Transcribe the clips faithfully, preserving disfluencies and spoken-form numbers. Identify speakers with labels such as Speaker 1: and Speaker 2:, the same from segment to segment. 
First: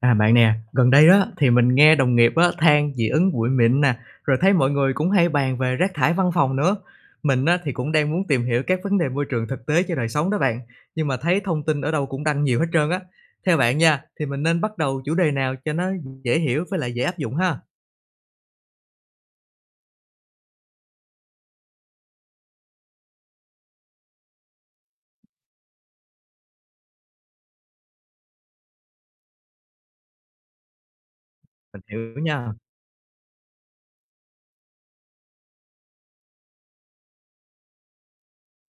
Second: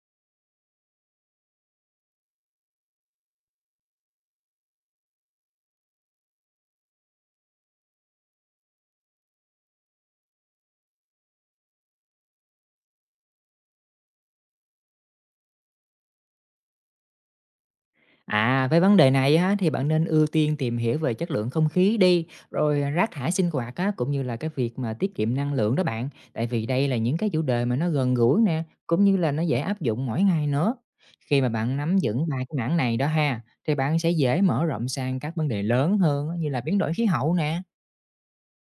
Speaker 1: À, bạn nè, gần đây đó thì mình nghe đồng nghiệp á, than dị ứng bụi mịn nè, rồi thấy mọi người cũng hay bàn về rác thải văn phòng nữa. Mình á, thì cũng đang muốn tìm hiểu các vấn đề môi trường thực tế cho đời sống đó bạn, nhưng mà thấy thông tin ở đâu cũng đăng nhiều hết trơn á. Theo bạn nha, thì mình nên bắt đầu chủ đề nào cho nó dễ hiểu với lại dễ áp dụng ha?
Speaker 2: À, với vấn đề này á, thì bạn nên ưu tiên tìm hiểu về chất lượng không khí đi, rồi rác thải sinh hoạt á, cũng như là cái việc mà tiết kiệm năng lượng đó bạn. Tại vì đây là những cái chủ đề mà nó gần gũi nè, cũng như là nó dễ áp dụng mỗi ngày nữa. Khi mà bạn
Speaker 1: Mình
Speaker 2: nắm
Speaker 1: hiểu
Speaker 2: vững ba
Speaker 1: nha.
Speaker 2: cái mảng này đó ha, thì bạn sẽ dễ mở rộng sang các vấn đề lớn hơn á, như là biến đổi khí hậu nè.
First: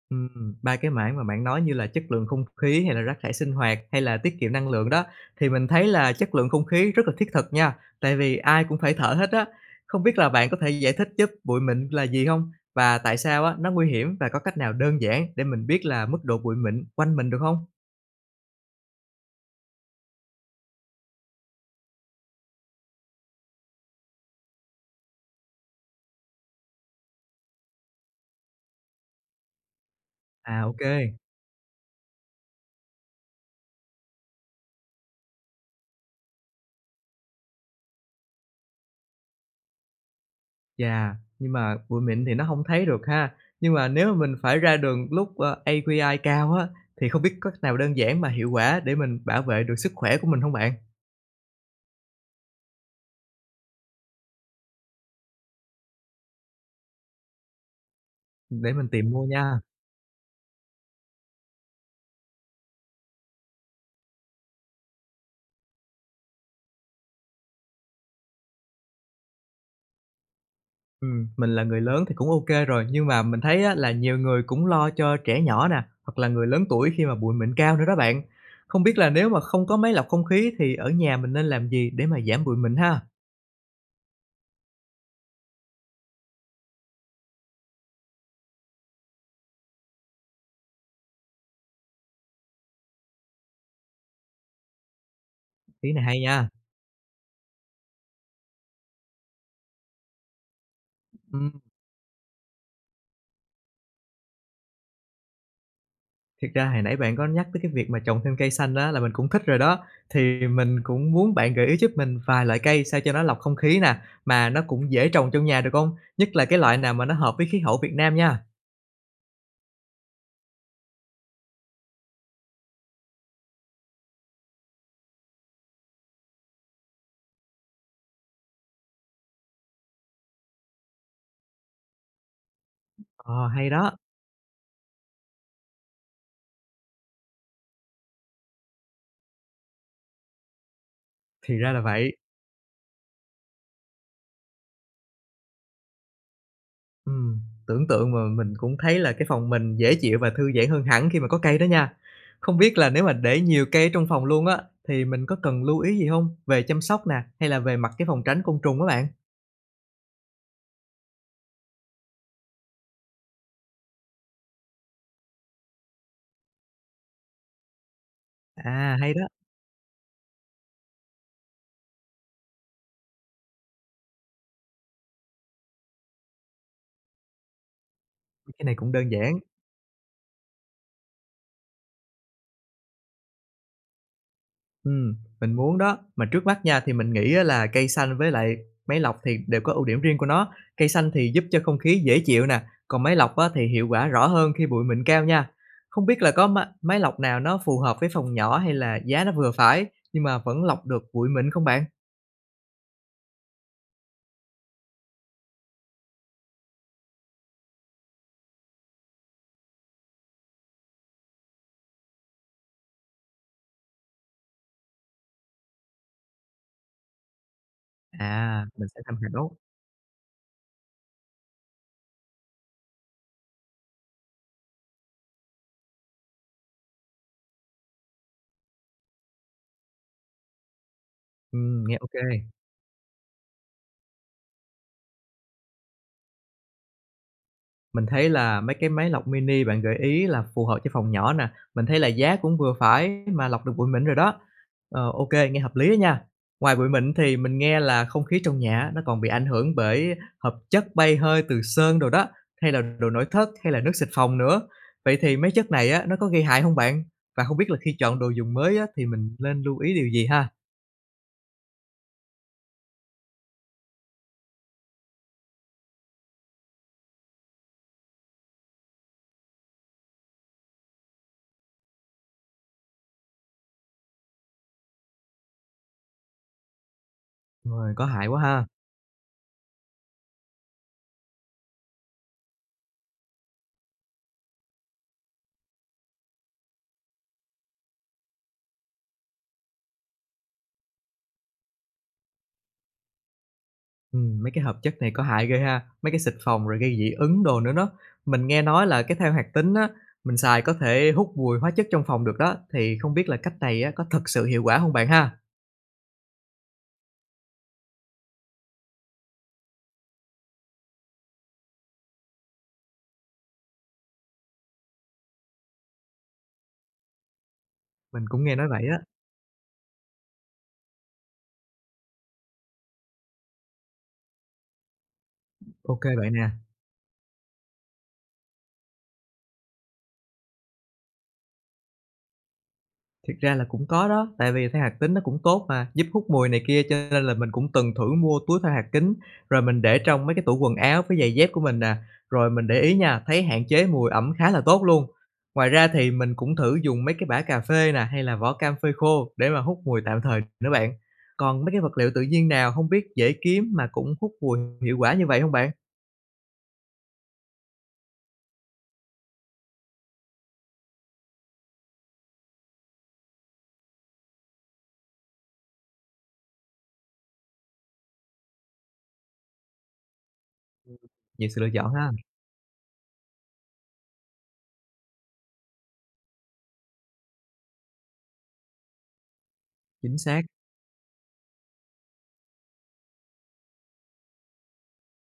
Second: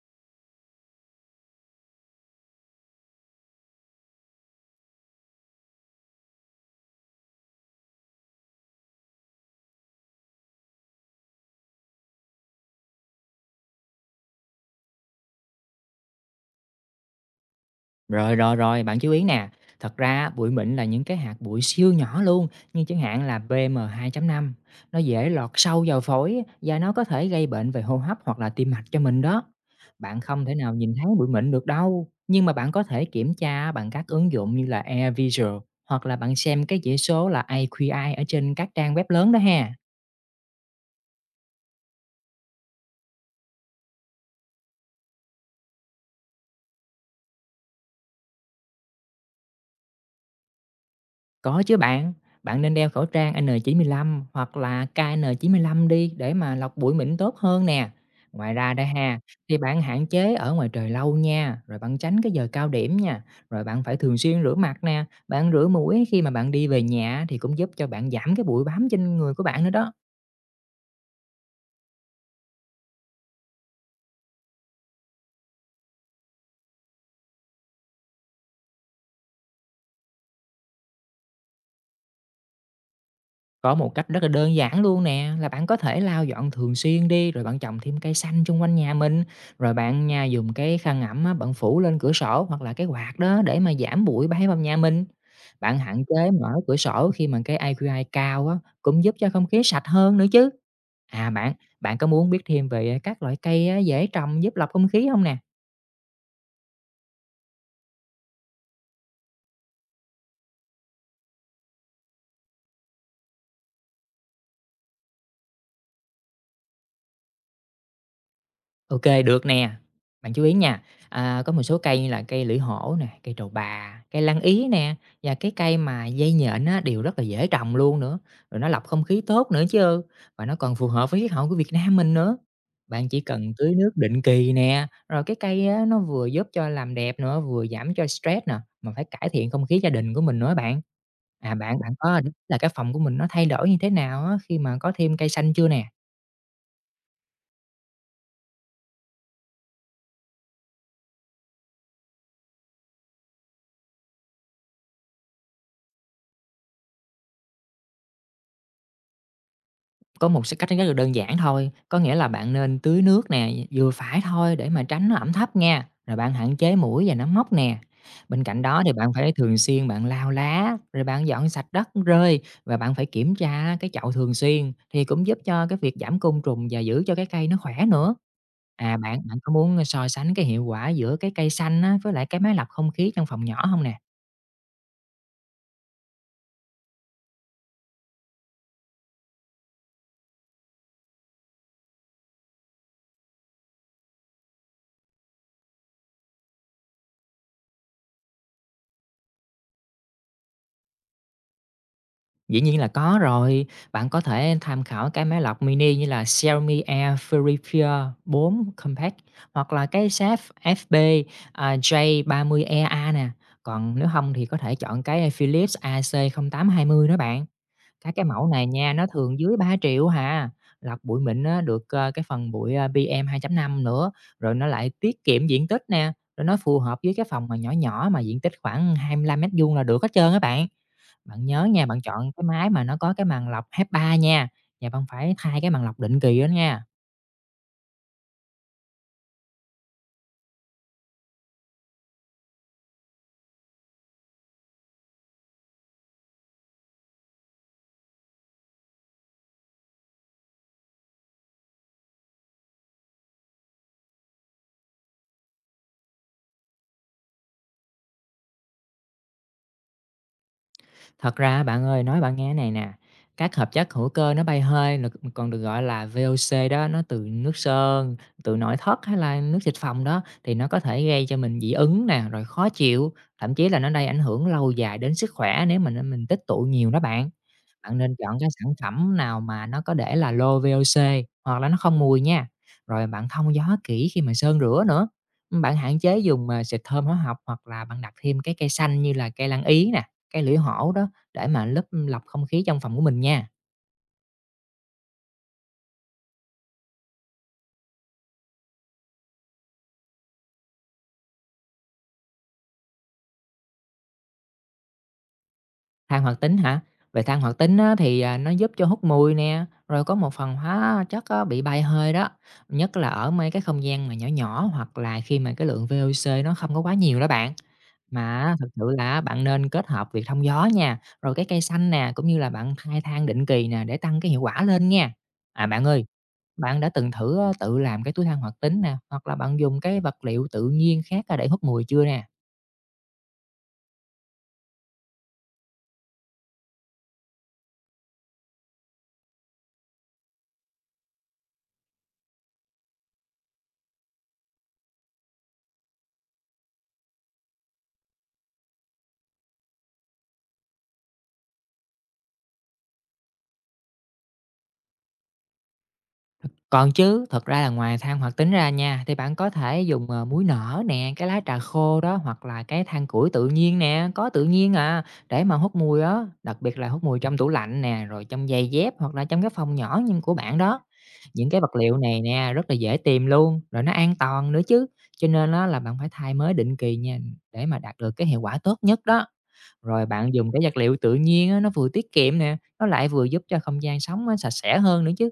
Speaker 1: Ừm, ba cái mảng mà bạn nói như là chất lượng không khí hay là rác thải sinh hoạt hay là tiết kiệm năng lượng đó, thì mình thấy là chất lượng không khí rất là thiết thực nha, tại vì ai cũng phải thở hết á. Không biết là bạn có thể giải thích giúp bụi mịn là gì không, và tại sao á nó nguy hiểm, và có cách nào đơn giản để mình biết là mức độ bụi mịn quanh mình được không?
Speaker 2: Rồi, rồi, rồi, bạn chú ý nè, thật ra bụi mịn là những cái hạt bụi siêu nhỏ luôn, như chẳng hạn là pê em hai.5. Nó dễ lọt sâu vào phổi và nó có thể gây bệnh về hô hấp hoặc là tim mạch cho mình đó. Bạn không thể
Speaker 1: À,
Speaker 2: nào
Speaker 1: ok.
Speaker 2: nhìn thấy bụi mịn được đâu, nhưng mà bạn có thể kiểm tra bằng các ứng dụng như là AirVisual hoặc là bạn xem cái chỉ số là ây kiu ai ở trên các trang web lớn đó ha.
Speaker 1: Dạ, nhưng mà bụi mịn thì nó không thấy được ha. Nhưng mà nếu mà mình phải ra đường lúc, ờ, a quy i cao á, thì không biết có cách nào đơn giản mà hiệu quả để mình bảo vệ được sức khỏe của mình không bạn?
Speaker 2: Có chứ bạn, bạn nên đeo khẩu trang en chín lăm hoặc là ca en chín lăm đi để mà lọc bụi mịn tốt hơn nè. Ngoài ra
Speaker 1: Để
Speaker 2: đây
Speaker 1: mình tìm
Speaker 2: ha,
Speaker 1: mua
Speaker 2: thì
Speaker 1: nha.
Speaker 2: bạn hạn chế ở ngoài trời lâu nha, rồi bạn tránh cái giờ cao điểm nha, rồi bạn phải thường xuyên rửa mặt nè, bạn rửa mũi khi mà bạn đi về nhà thì cũng giúp cho bạn giảm cái bụi bám trên người của bạn nữa đó.
Speaker 1: Ừm, mình là người lớn thì cũng ok rồi, nhưng mà mình thấy á là nhiều người cũng lo cho trẻ nhỏ nè, hoặc là người lớn tuổi khi mà bụi mịn cao nữa đó bạn. Không biết là nếu mà không có máy lọc không khí thì ở nhà mình nên làm gì để mà giảm bụi mịn ha?
Speaker 2: Có một cách rất là đơn giản luôn nè, là bạn có thể lau dọn thường xuyên đi, rồi bạn trồng thêm cây xanh xung quanh nhà mình, rồi bạn nha dùng cái khăn ẩm á, bạn phủ lên cửa sổ hoặc là cái quạt đó để mà giảm bụi bay vào nhà mình. Bạn
Speaker 1: Ý
Speaker 2: hạn
Speaker 1: này hay
Speaker 2: chế mở
Speaker 1: nha.
Speaker 2: cửa sổ khi mà cái a quy i cao á, cũng giúp cho không khí sạch hơn nữa chứ. À
Speaker 1: Ừm,
Speaker 2: bạn, bạn có muốn biết thêm về à, các loại cây á, dễ trồng giúp lọc không khí không nè?
Speaker 1: Thiệt ra hồi nãy bạn có nhắc tới cái việc mà trồng thêm cây xanh đó là mình cũng thích rồi đó, thì mình cũng muốn bạn gợi ý giúp mình vài loại cây sao cho nó lọc không khí nè, mà nó cũng dễ trồng trong nhà được không? Nhất là cái loại nào mà nó hợp với khí hậu Việt Nam nha.
Speaker 2: OK được nè. Bạn chú ý nha, à, có một số cây như là cây lưỡi hổ nè, cây trầu bà, cây lan ý nè, và cái cây mà dây nhện á, đều rất là dễ trồng luôn nữa, rồi nó lọc không khí tốt nữa chứ, và nó còn phù hợp với khí hậu của Việt Nam mình nữa. Bạn chỉ
Speaker 1: Ờ,
Speaker 2: cần
Speaker 1: hay
Speaker 2: tưới nước
Speaker 1: đó,
Speaker 2: định kỳ nè, rồi cái cây á, nó vừa giúp cho làm đẹp nữa, vừa giảm cho stress nè, mà phải cải thiện không khí gia đình của mình nữa bạn. À,
Speaker 1: thì ra
Speaker 2: bạn
Speaker 1: là
Speaker 2: bạn
Speaker 1: vậy.
Speaker 2: có là cái phòng của mình nó thay đổi như thế nào á, khi mà có thêm cây xanh chưa nè?
Speaker 1: Ừm, tưởng tượng mà mình cũng thấy là cái phòng mình dễ chịu và thư giãn hơn hẳn khi mà có cây đó nha. Không biết là nếu mà để nhiều cây trong phòng luôn á, thì mình có cần lưu ý gì không, về chăm sóc nè, hay là về mặt cái phòng tránh côn trùng các bạn?
Speaker 2: Có một s cách rất là đơn giản thôi, có nghĩa là bạn nên tưới nước nè, vừa phải thôi để mà tránh nó ẩm thấp nha, rồi bạn hạn chế muỗi và nấm mốc nè. Bên cạnh đó thì
Speaker 1: À,
Speaker 2: bạn
Speaker 1: hay đó,
Speaker 2: phải thường xuyên bạn lau lá, rồi bạn dọn sạch đất rơi và bạn phải kiểm tra cái chậu thường xuyên thì cũng giúp cho cái việc giảm côn trùng và giữ cho cái cây nó khỏe nữa.
Speaker 1: cái này cũng
Speaker 2: À,
Speaker 1: đơn
Speaker 2: bạn bạn
Speaker 1: giản.
Speaker 2: có muốn so sánh cái hiệu quả giữa cái cây xanh á với lại cái máy lọc không khí trong phòng nhỏ không nè?
Speaker 1: Ừm, mình muốn đó. Mà trước mắt nha, thì mình nghĩ á là cây xanh với lại máy lọc thì đều có ưu điểm riêng của nó. Cây xanh thì giúp cho không khí dễ chịu nè, còn máy lọc á thì hiệu quả rõ hơn khi bụi mịn cao nha. Không biết là có ma máy lọc nào nó phù hợp với phòng nhỏ hay là giá nó vừa phải, nhưng mà vẫn lọc được bụi mịn không bạn?
Speaker 2: Dĩ nhiên là có rồi, bạn có thể tham khảo cái máy lọc mini như là Xiaomi Air Purifier bốn Compact hoặc là cái sáp ép bê à, gi ba mươi i a nè. Còn nếu không thì có thể chọn cái Philips a xê không tám hai không đó bạn. Các cái mẫu
Speaker 1: À,
Speaker 2: này
Speaker 1: mình
Speaker 2: nha,
Speaker 1: sẽ
Speaker 2: nó
Speaker 1: tham
Speaker 2: thường dưới
Speaker 1: khảo.
Speaker 2: ba triệu hà. Lọc bụi mịn á, được ờ, cái phần bụi ờ, pê em hai chấm năm nữa, rồi nó lại tiết kiệm diện tích nè, rồi nó phù hợp với cái phòng mà nhỏ nhỏ mà diện tích khoảng hai mươi lăm mét vuông là được hết trơn á bạn. Bạn nhớ
Speaker 1: Ừm,
Speaker 2: nha,
Speaker 1: nghe
Speaker 2: bạn
Speaker 1: ok.
Speaker 2: chọn cái máy mà nó có cái màn lọc HEPA nha, và bạn phải thay cái màn lọc định kỳ đó nha.
Speaker 1: Mình thấy là mấy cái máy lọc mini bạn gợi ý là phù hợp cho phòng nhỏ nè, mình thấy là giá cũng vừa phải mà lọc được bụi mịn rồi đó. Ờ, ô nghe hợp lý á nha. Ngoài bụi mịn thì mình nghe là không khí trong nhà nó còn bị ảnh hưởng bởi hợp chất bay hơi từ sơn đồ đó, hay là đồ nội thất, hay là nước xịt phòng nữa. Vậy thì mấy chất này á, nó có gây hại không bạn? Và không biết là khi chọn đồ dùng mới á, thì mình nên lưu ý điều gì ha?
Speaker 2: Thật ra á bạn ơi, nói bạn nghe này nè, các hợp chất hữu cơ nó bay hơi là còn được gọi là vê o xê đó, nó từ nước sơn, từ nội thất hay là nước xịt phòng đó thì nó có thể gây cho mình dị ứng nè, rồi khó chịu, thậm chí là nó gây ảnh hưởng lâu dài đến sức khỏe nếu mình mình tích tụ nhiều đó bạn.
Speaker 1: Rồi,
Speaker 2: Bạn
Speaker 1: có
Speaker 2: nên
Speaker 1: hại
Speaker 2: chọn
Speaker 1: quá
Speaker 2: cái
Speaker 1: ha.
Speaker 2: sản phẩm nào mà nó có để là low vi âu xi hoặc là nó không mùi nha. Rồi bạn thông gió kỹ khi mà sơn rửa nữa. Bạn hạn chế dùng à, xịt thơm hóa học hoặc là bạn đặt thêm cái cây xanh như là cây lan ý nè, cây lưỡi hổ đó để mà lớp lọc không khí trong phòng của mình nha.
Speaker 1: Ừm, mấy cái hợp chất này có hại ghê ha, mấy cái xịt phòng rồi gây dị ứng đồ nữa đó. Mình nghe nói là cái than hoạt tính á, mình xài có thể hút mùi hóa chất trong phòng được đó, thì không biết là cách này á, có thật sự hiệu quả không bạn ha?
Speaker 2: Than hoạt tính hả? Về than hoạt tính á, thì, à, nó giúp cho hút mùi nè, rồi có một phần hóa chất á, bị bay hơi đó, nhất là ở mấy cái không gian mà nhỏ nhỏ hoặc là khi mà cái lượng vi âu xi nó không có quá nhiều đó bạn.
Speaker 1: Mình
Speaker 2: Mà
Speaker 1: cũng
Speaker 2: á,
Speaker 1: nghe
Speaker 2: thực
Speaker 1: nói vậy
Speaker 2: sự
Speaker 1: á.
Speaker 2: là bạn nên kết hợp việc thông gió nha, rồi cái cây xanh nè, cũng như là bạn thay than định kỳ nè để tăng cái hiệu quả lên nha. À, bạn
Speaker 1: Ok
Speaker 2: ơi,
Speaker 1: kê bạn nè.
Speaker 2: bạn đã từng thử, ơ, tự làm cái túi than hoạt tính nè, hoặc là bạn dùng cái vật liệu tự nhiên khác, a, để hút mùi chưa nè?
Speaker 1: Thiệt ra là cũng có đó, tại vì than hoạt tính nó cũng tốt mà, giúp hút mùi này kia, cho nên là mình cũng từng thử mua túi than hoạt kính, rồi mình để trong mấy cái tủ quần áo với giày dép của mình nè. Rồi mình để ý nha, thấy hạn chế mùi ẩm khá là tốt luôn. Ngoài ra thì mình cũng thử dùng mấy cái bã cà phê nè, hay là vỏ cam phơi khô để mà hút mùi tạm thời nữa bạn. Còn mấy cái vật liệu tự nhiên nào không biết dễ kiếm mà cũng hút mùi hiệu quả như vậy không bạn?
Speaker 2: Còn chứ, thật ra là ngoài than hoạt tính ra nha, thì bạn có thể dùng, ờ, muối nở nè, cái lá trà khô đó, hoặc là cái than củi tự nhiên nè, có tự nhiên à, để mà hút mùi đó đặc biệt là hút mùi trong tủ lạnh nè, rồi trong giày dép hoặc là trong cái phòng nhỏ nhưng của bạn đó. Những
Speaker 1: Nhiều
Speaker 2: cái
Speaker 1: sự lựa
Speaker 2: vật
Speaker 1: chọn
Speaker 2: liệu
Speaker 1: ha.
Speaker 2: này nè, rất là dễ tìm luôn, rồi nó an toàn nữa chứ, cho nên á là bạn phải thay mới định kỳ nha, để mà đạt được cái hiệu quả tốt nhất đó. Rồi
Speaker 1: Chính
Speaker 2: bạn
Speaker 1: xác.
Speaker 2: dùng cái vật liệu tự nhiên á, nó vừa tiết kiệm nè, nó lại vừa giúp cho không gian sống á sạch sẽ hơn nữa chứ.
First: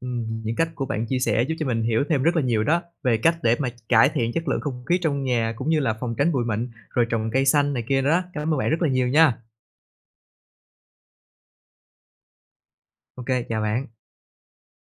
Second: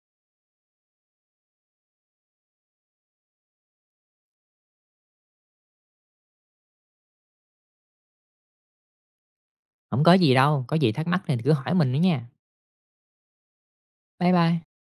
Speaker 1: Ừm, những cách của bạn chia sẻ giúp cho mình hiểu thêm rất là nhiều đó, về cách để mà cải thiện chất lượng không khí trong nhà cũng như là phòng tránh bụi mịn, rồi trồng cây xanh này kia đó. Cảm ơn bạn rất là nhiều nha.
Speaker 2: Không có gì đâu, có gì thắc mắc thì cứ hỏi mình nữa nha.
Speaker 1: Ok, chào bạn.
Speaker 2: Bye bye.